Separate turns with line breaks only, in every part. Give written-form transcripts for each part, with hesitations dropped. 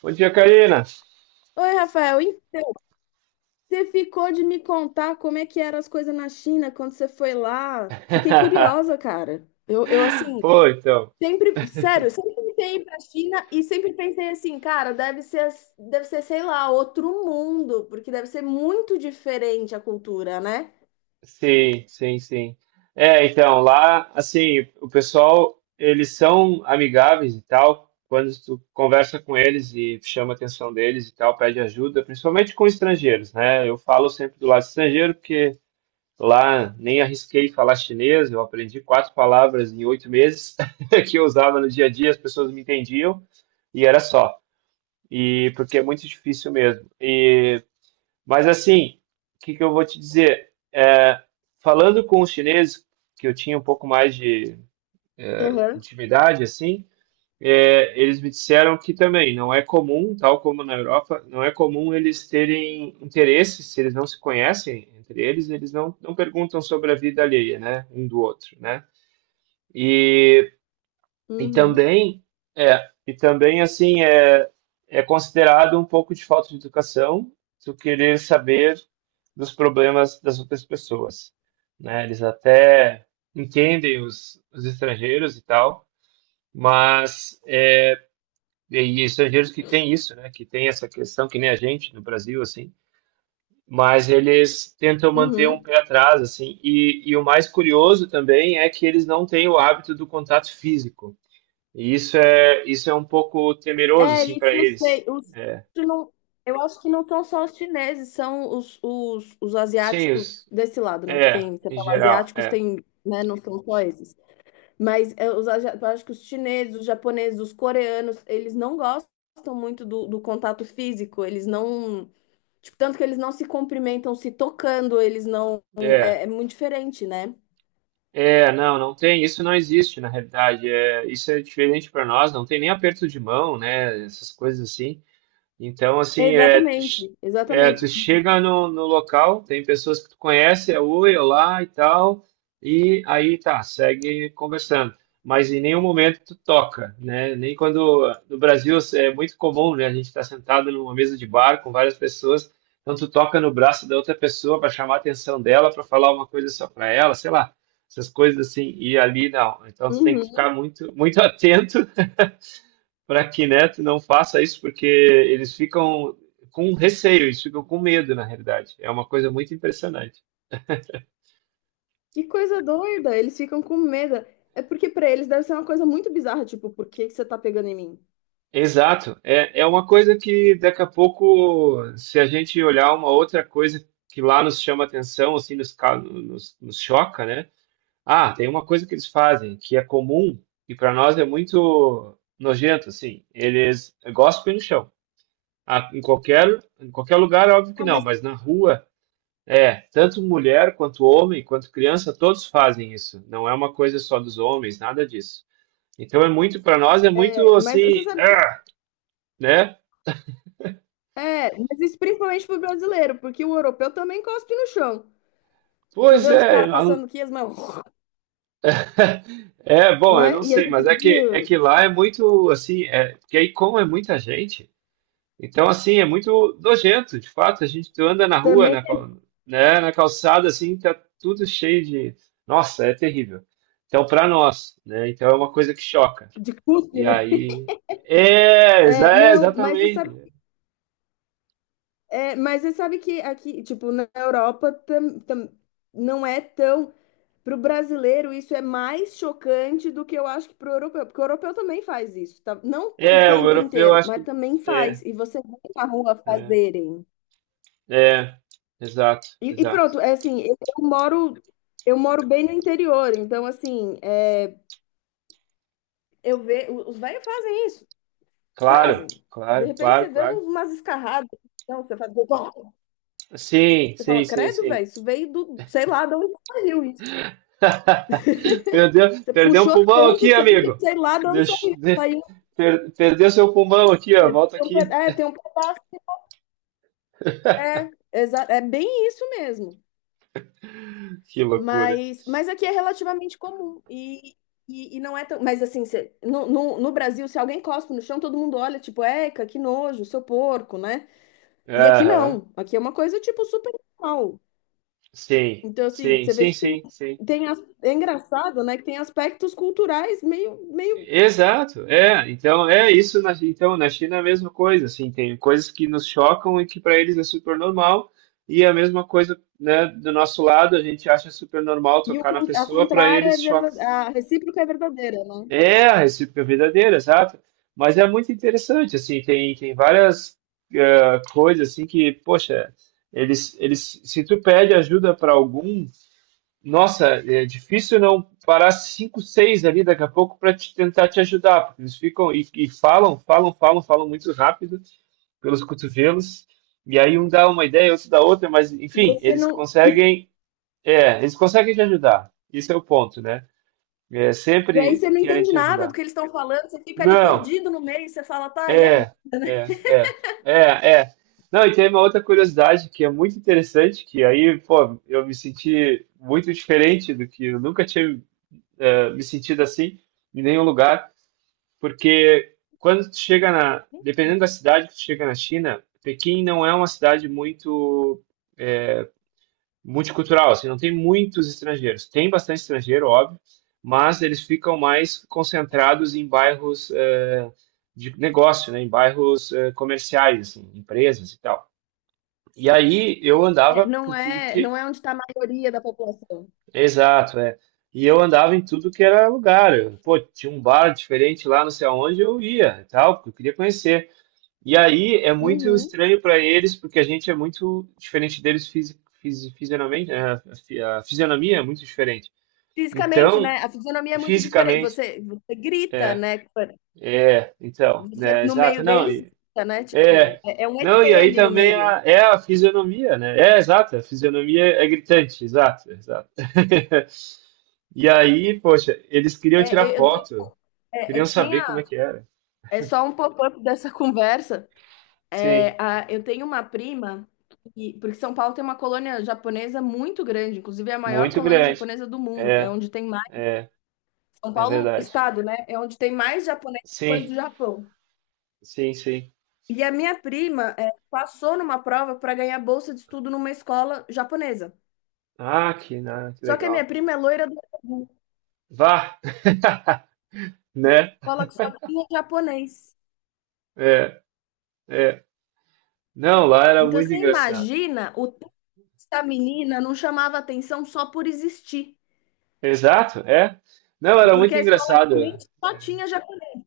Bom dia, Karina.
Oi, Rafael, e você ficou de me contar como é que eram as coisas na China quando você foi lá? Fiquei curiosa, cara. Eu assim,
Pô, então.
sempre, sério, sempre tentei ir pra China e sempre pensei assim, cara, deve ser, deve ser, sei lá, outro mundo, porque deve ser muito diferente a cultura, né?
Sim, sim, sim. É, então, lá, assim, o pessoal, eles são amigáveis e tal. Quando tu conversa com eles e chama a atenção deles e tal, pede ajuda, principalmente com estrangeiros, né? Eu falo sempre do lado estrangeiro, porque lá nem arrisquei falar chinês, eu aprendi quatro palavras em 8 meses que eu usava no dia a dia, as pessoas me entendiam e era só. E porque é muito difícil mesmo. Mas assim, o que que eu vou te dizer? É, falando com os chineses, que eu tinha um pouco mais de
Uhum.
intimidade, assim, é, eles me disseram que também não é comum, tal como na Europa, não é comum eles terem interesse, se eles não se conhecem entre eles, eles não, não perguntam sobre a vida alheia, né, um do outro, né? E e
Uhum.
também é, e também assim é, é considerado um pouco de falta de educação tu querer saber dos problemas das outras pessoas, né? Eles até entendem os estrangeiros e tal, mas é, e estrangeiros que têm isso, né? Que têm essa questão que nem a gente no Brasil assim, mas eles tentam manter um
Uhum.
pé atrás assim. E o mais curioso também é que eles não têm o hábito do contato físico. E isso é um pouco temeroso,
É,
assim,
isso
para
eu
eles.
sei. Os, isso não, Eu acho que não são só os chineses, são os
Sim,
asiáticos desse lado, né? Porque
é,
tem, você
em
fala
geral,
asiáticos,
é,
tem, né? Não são só esses. Mas é, eu acho que os chineses, os japoneses, os coreanos, eles não gostam muito do contato físico. Eles não. Tipo, tanto que eles não se cumprimentam se tocando, eles não. É,
é,
é muito diferente, né?
é, não, não tem, isso não existe na realidade. É, isso é diferente para nós, não tem nem aperto de mão, né? Essas coisas assim. Então, assim,
Exatamente,
é, tu
exatamente.
chega no local, tem pessoas que tu conhece, é oi, olá e tal, e aí tá, segue conversando. Mas em nenhum momento tu toca, né? Nem quando no Brasil é muito comum, né? A gente está sentado numa mesa de bar com várias pessoas, então tu toca no braço da outra pessoa para chamar a atenção dela, para falar uma coisa só para ela, sei lá, essas coisas assim. E ali não. Então tu tem que
Uhum.
ficar muito, muito atento para que Neto não faça isso, porque eles ficam com receio, eles ficam com medo, na realidade. É uma coisa muito impressionante.
Que coisa doida, eles ficam com medo. É porque pra eles deve ser uma coisa muito bizarra, tipo, por que que você tá pegando em mim?
Exato. É, é uma coisa que daqui a pouco, se a gente olhar uma outra coisa que lá nos chama atenção, assim, nos choca, né? Ah, tem uma coisa que eles fazem que é comum e para nós é muito nojento, assim. Eles gospem no chão. Ah, em qualquer lugar, óbvio que
Ah,
não,
mas
mas na rua. É, tanto mulher quanto homem, quanto criança, todos fazem isso. Não é uma coisa só dos homens, nada disso. Então é muito, para nós é muito
é, mas você
assim,
sabe que
ah, né?
é, mas isso principalmente pro brasileiro, porque o europeu também cospe no chão. Você
Pois
vê os
é,
caras passando aqui, as mãos,
é bom, eu
né?
não
E a
sei,
gente
mas é que é
"Ih",
que lá é muito assim, é, porque aí como é muita gente, então assim é muito nojento, de fato. A gente tu anda na rua,
também
né, na calçada assim, tá tudo cheio de, nossa, é terrível. Então para nós, né? Então é uma coisa que choca.
de cuspe,
E
né?
aí. É, exa-
É,
é,
não, mas você sabe,
exatamente.
é, mas você sabe que aqui, tipo, na Europa não é tão. Para o brasileiro, isso é mais chocante do que eu acho que para o europeu, porque o europeu também faz isso, tá? Não o
É, o
tempo
europeu
inteiro,
acho
mas
que.
também
É,
faz. E você vê na rua
é,
fazerem.
é, exato, exato.
É assim, eu moro bem no interior, então assim, é, eu vejo, os velhos fazem isso,
Claro,
fazem. De
claro,
repente você
claro,
vê
claro.
umas escarradas, então você faz, você
Sim, sim,
fala,
sim,
credo,
sim.
velho, isso veio do, sei lá de onde saiu isso.
Perdeu,
Você
perdeu um
puxou
pulmão
tanto
aqui,
isso aí que
amigo.
sei lá de onde
Deix-
saiu.
de-
Saiu,
Perdeu seu pulmão aqui, ó.
é, tem
Volta
um
aqui.
pedaço. É bem isso mesmo.
Que loucura.
Mas aqui é relativamente comum. E não é tão. Mas assim, no Brasil, se alguém cospe no chão, todo mundo olha, tipo, eca, que nojo, seu porco, né? E aqui
Aham.
não. Aqui é uma coisa, tipo, super normal.
Sim,
Então, assim,
sim,
você vê
sim,
que tem,
sim, sim.
tem é engraçado, né? Que tem aspectos culturais meio.
Exato, é, então é isso, então na China é a mesma coisa, assim, tem coisas que nos chocam e que para eles é super normal, e a mesma coisa, né, do nosso lado, a gente acha super normal
E o,
tocar na
a
pessoa, para
contrária é
eles choca.
verdadeira, a recíproca é verdadeira, né?
É, a recíproca é verdadeira, exato, mas é muito interessante, assim, tem, tem várias coisas, assim, que, poxa, eles, se tu pede ajuda para algum, nossa, é difícil não parar cinco, seis ali daqui a pouco para te tentar te ajudar, porque eles ficam e falam, falam, falam, falam muito rápido pelos cotovelos, e aí um dá uma ideia, outro dá outra, mas
E aí
enfim,
você
eles
não,
conseguem, é, eles conseguem te ajudar. Esse é o ponto, né? É,
E aí
sempre
você não
querem
entende
te
nada do
ajudar.
que eles estão falando, você fica ali
Não,
perdido no meio, você fala, tá, e agora,
é,
né?
é, é, é, é. Não, e tem uma outra curiosidade que é muito interessante, que aí, pô, eu me senti muito diferente do que eu nunca tinha me sentido assim em nenhum lugar, porque quando tu chega na, dependendo da cidade que tu chega na China, Pequim não é uma cidade muito eh, multicultural, assim, não tem muitos estrangeiros. Tem bastante estrangeiro, óbvio, mas eles ficam mais concentrados em bairros de negócio, né, em bairros comerciais, assim, empresas e tal. E aí eu
É,
andava
não
por tudo
é,
que.
não é onde está a maioria da população.
Exato, é. E eu andava em tudo que era lugar. Pô, tinha um bar diferente lá, não sei aonde, eu ia e tal, porque eu queria conhecer. E aí é muito
Uhum.
estranho para eles, porque a gente é muito diferente deles fisionomamente, né? A fisionomia é muito diferente.
Fisicamente,
Então,
né? A fisionomia é muito diferente.
fisicamente,
Você, você grita,
é,
né?
é, então,
Você
né,
no
exato,
meio
não,
deles grita, né? Tipo,
é.
é, é um
Não, e
ET
aí
ali no
também
meio.
é a fisionomia, né? É, exato, a fisionomia é gritante, exato, exato. E aí, poxa, eles queriam tirar
É, eu eu tenho,
foto,
é, é
queriam
que nem
saber como é
a.
que era.
É só um pop-up dessa conversa. É,
Sim,
a, eu tenho uma prima, porque São Paulo tem uma colônia japonesa muito grande, inclusive é a maior
muito
colônia
grande.
japonesa do mundo, é
É,
onde tem
é,
São
é
Paulo,
verdade.
estado, né? É onde tem mais japonês depois
Sim,
do Japão.
sim, sim.
E a minha prima é, passou numa prova para ganhar bolsa de estudo numa escola japonesa.
Ah, que
Só que a minha
legal.
prima é loira do Sul,
Vá, né?
escola que só tinha japonês.
É, é. Não, lá era
Então
muito
você
engraçado.
imagina o tanto que essa menina não chamava atenção só por existir,
Exato, é. Não, era
porque
muito
a escola
engraçado.
realmente só tinha japonês.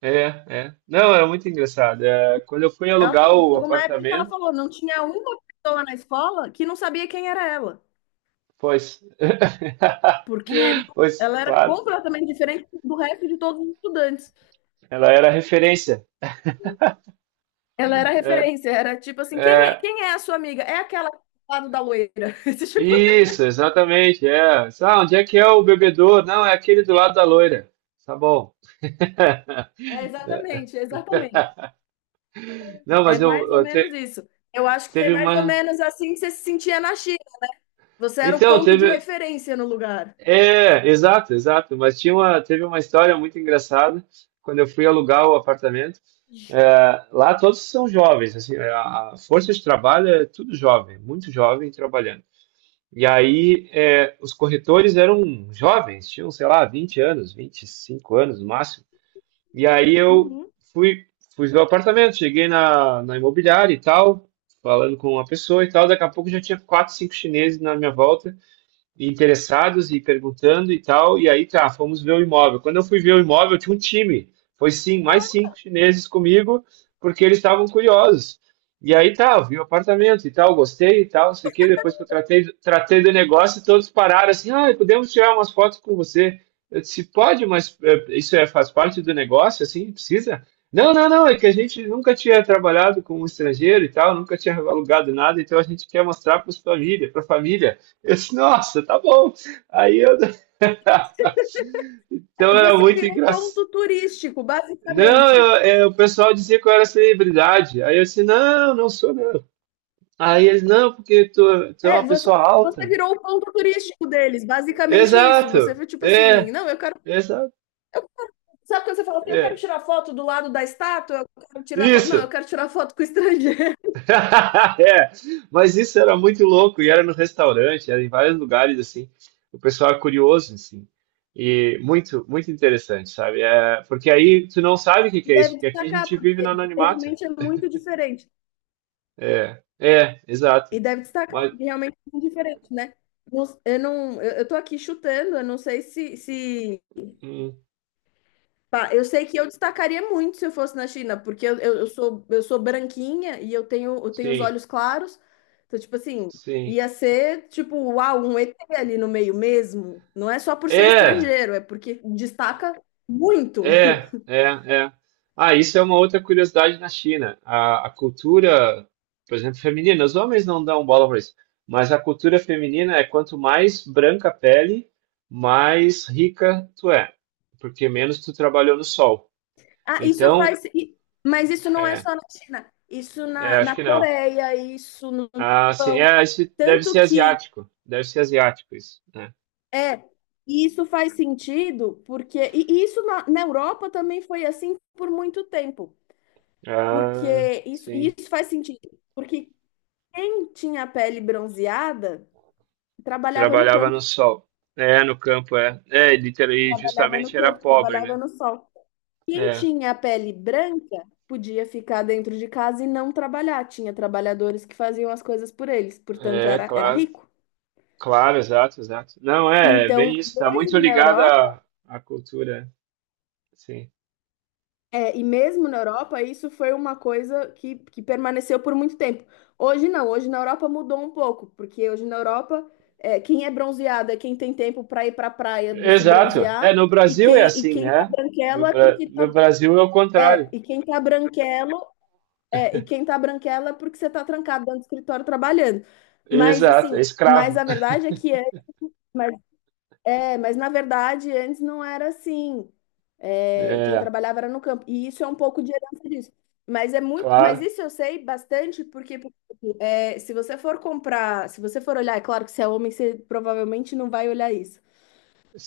É, é. É. Não, era muito engraçado. É, quando eu fui alugar o
Chegou uma época que ela
apartamento,
falou, não tinha uma pessoa na escola que não sabia quem era ela,
pois,
porque
pois,
ela era
claro,
completamente diferente do resto de todos os estudantes.
ela era referência.
Ela era
É.
referência, era tipo assim,
É,
quem é a sua amiga? É aquela do lado da loira. Esse tipo.
isso, exatamente. É. Ah, onde é que é o bebedouro? Não, é aquele do lado da loira. Tá bom.
Exatamente.
Não,
É
mas eu,
mais ou
eu
menos isso. Eu acho que é
teve
mais ou
uma.
menos assim que você se sentia na China. Você era o
Então,
ponto de
teve.
referência no lugar.
É, exato, exato. Mas tinha uma, teve uma história muito engraçada quando eu fui alugar o apartamento. É, lá todos são jovens, assim, a força de trabalho é tudo jovem, muito jovem trabalhando. E aí, é, os corretores eram jovens, tinham, sei lá, 20 anos, 25 anos no máximo. E aí eu
Uhum.
fui, fui ver o apartamento, cheguei na imobiliária e tal, falando com uma pessoa e tal. Daqui a pouco já tinha quatro, cinco chineses na minha volta interessados e perguntando e tal. E aí tá, fomos ver o imóvel. Quando eu fui ver o imóvel, tinha um time. Foi sim, mais cinco chineses comigo, porque eles estavam curiosos. E aí tá, eu vi o apartamento e tal, gostei e tal, não sei o quê. Depois que eu tratei, tratei do negócio, todos pararam assim, ah, podemos tirar umas fotos com você. Eu disse, pode, mas é, isso é, faz parte do negócio, assim, precisa? Não, não, não, é que a gente nunca tinha trabalhado com um estrangeiro e tal, nunca tinha alugado nada, então a gente quer mostrar para a família, para a família. Eu disse, nossa, tá bom. Aí eu. Então era
Você
muito
virou
engraçado.
ponto turístico,
Não,
basicamente.
o pessoal dizia que eu era celebridade. Aí eu disse, não, não sou não. Aí eles, não, porque tu é
É,
uma
você,
pessoa
você
alta.
virou o ponto turístico deles, basicamente isso. Você
Exato,
foi tipo assim,
é,
não, eu quero.
exato,
eu- sabe quando você fala assim, eu quero
é.
tirar foto do lado da estátua? Eu quero tirar foto. Não,
Isso,
eu quero tirar foto com o estrangeiro.
é. Mas isso era muito louco e era no restaurante, era em vários lugares assim. O pessoal é curioso assim. E muito, muito interessante, sabe? É, porque aí tu não sabe o que
E
que é isso,
deve
porque aqui a
destacar,
gente vive no
porque
anonimato.
realmente é muito diferente.
É, é, exato.
E deve destacar,
Mas,
porque realmente é muito diferente, né? Eu não, eu tô aqui chutando, eu não sei se...
hum,
pá, eu sei que eu destacaria muito se eu fosse na China, porque eu sou branquinha e eu tenho os
sim,
olhos claros. Então, tipo assim,
sim.
ia ser, tipo, uau, um ET ali no meio mesmo. Não é só por ser
É,
estrangeiro, é porque destaca muito.
é, é, é. Ah, isso é uma outra curiosidade na China. A cultura, por exemplo, feminina, os homens não dão bola para isso, mas a cultura feminina é quanto mais branca a pele, mais rica tu é, porque menos tu trabalhou no sol.
Ah, isso
Então,
faz. Mas isso não é
é,
só na China. Isso
é, acho
na
que não.
Coreia, isso no
Ah, sim,
Japão.
é, isso
Tanto que
deve ser asiático isso, né?
é. E isso faz sentido, porque. E isso na Europa também foi assim por muito tempo.
Ah,
Porque isso, e
sim.
isso faz sentido. Porque quem tinha a pele bronzeada trabalhava no
Trabalhava no
campo,
sol. É, no campo, é. É, e justamente era pobre,
trabalhava
né?
no sol. Quem
É,
tinha a pele branca podia ficar dentro de casa e não trabalhar. Tinha trabalhadores que faziam as coisas por eles, portanto
é,
era
claro.
rico.
Claro, exato, exato. Não, é, é
Então,
bem isso, tá muito
mesmo na
ligado
Europa,
à cultura, sim.
mesmo na Europa, isso foi uma coisa que permaneceu por muito tempo. Hoje não, hoje na Europa mudou um pouco, porque hoje na Europa, é, quem é bronzeado é quem tem tempo para ir para a praia se
Exato. É,
bronzear,
no Brasil é
e
assim,
quem tá
né?
branquelo
No,
é
Bra-
porque
no
tá,
Brasil é o
é,
contrário.
e quem tá branquelo é, e quem tá branquela é porque você tá trancado dentro do escritório trabalhando. Mas
Exato, é
assim, mas
escravo.
a verdade é que antes, mas, na verdade antes não era assim. É, quem
É,
trabalhava era no campo. E isso é um pouco de herança disso. Mas é muito, mas
claro,
isso eu sei bastante porque é, se você for comprar, se você for olhar, é claro que se é homem, você provavelmente não vai olhar isso.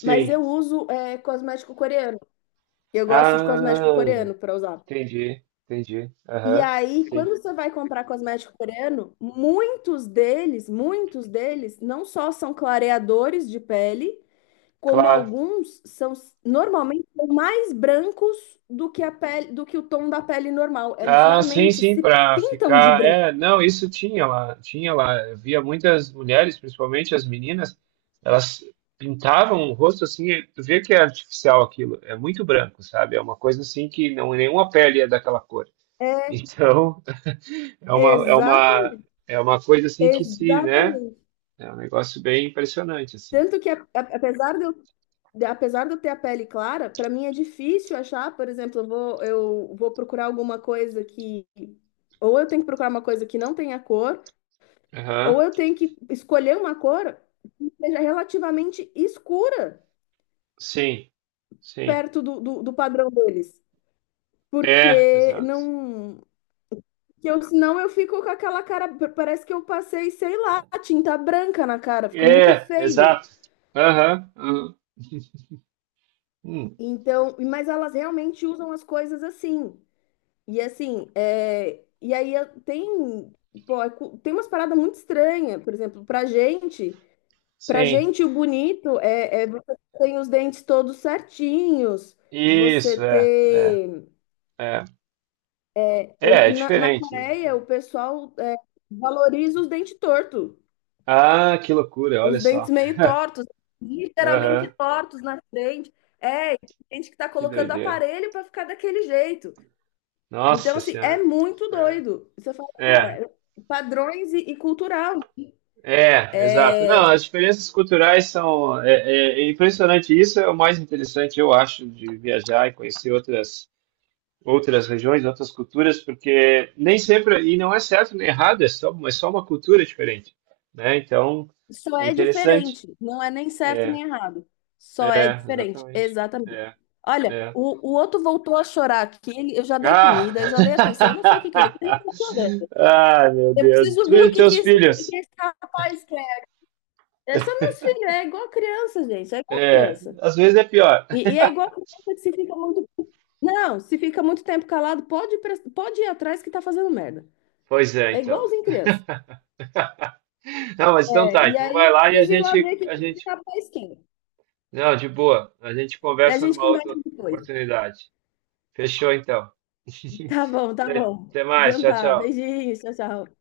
Mas eu uso é, cosmético coreano. Eu gosto de cosmético
Ah,
coreano para usar.
entendi, entendi.
E
Aham,
aí, quando
sim,
você vai comprar cosmético coreano, muitos deles, não só são clareadores de pele, como
claro.
alguns são normalmente são mais brancos do que a pele, do que o tom da pele normal. Eles
Ah, sim,
realmente
sim,
se
para
pintam de
ficar.
branco.
É, não, isso tinha lá, tinha lá. Eu via muitas mulheres, principalmente as meninas, elas pintavam o rosto assim, e tu vê que é artificial aquilo, é muito branco, sabe? É uma coisa assim que não é nenhuma pele é daquela cor. Então, é uma é uma
Exatamente,
é uma coisa assim que se, né?
exatamente.
É um negócio bem impressionante assim.
Tanto que, apesar de eu ter a pele clara, para mim é difícil achar, por exemplo, eu vou procurar alguma coisa que. Ou eu tenho que procurar uma coisa que não tenha cor, ou
Aham.
eu tenho que escolher uma cor que seja relativamente escura
Sim, sim.
perto do padrão deles.
É,
Porque
exato.
não. Que eu, senão eu fico com aquela cara. Parece que eu passei, sei lá, tinta branca na cara, fica muito
É,
feio.
exato. Aham. Aham. Hum,
Então, mas elas realmente usam as coisas assim. E assim, pô, tem umas paradas muito estranhas, por exemplo, pra
sim.
gente o bonito é, é você ter os dentes todos certinhos, você
Isso, é, é,
ter,
é. É, é
na
diferente.
Coreia
É.
o pessoal é, valoriza os dentes tortos,
Ah, que loucura, olha
os dentes
só.
meio tortos, literalmente
Aham,
tortos na frente, é, tem gente que tá
que
colocando
doideira.
aparelho pra ficar daquele jeito. Então,
Nossa
assim, é
Senhora.
muito
É,
doido. Você fala,
é,
cara, padrões e cultural.
é, exato. Não,
É,
as diferenças culturais são. É, é impressionante. Isso é o mais interessante, eu acho, de viajar e conhecer outras, regiões, outras culturas, porque nem sempre. E não é certo nem errado, é só uma cultura diferente, né? Então,
só
é
é
interessante.
diferente. Não é nem certo
É,
nem errado. Só é
é,
diferente.
exatamente.
Exatamente.
É,
Olha,
é.
o outro voltou a chorar aqui. Eu já dei
Ah!
comida, eu já dei atenção. Eu não sei o que que ele quer. Ele tá chorando.
Ah, meu
Eu
Deus.
preciso
Tu
ver o
e
que
teus
que
filhos.
esse rapaz quer. É, são meus filhos, é igual criança, gente. É igual
É,
criança.
às vezes é pior.
É igual criança que se fica muito. Não, se fica muito tempo calado, pode, pode ir atrás que tá fazendo merda.
Pois é,
É
então, né?
igualzinho criança.
Não, mas então
É,
tá.
e
Então
aí
vai
eu
lá e a
preciso ir lá
gente,
ver que
a gente.
tá pra esquina.
Não, de boa. A gente
E a
conversa
gente
numa
conversa
outra
depois.
oportunidade. Fechou, então.
Tá bom, tá
Até
bom.
até mais.
Então
Tchau,
tá.
tchau.
Beijinhos, tchau, tchau.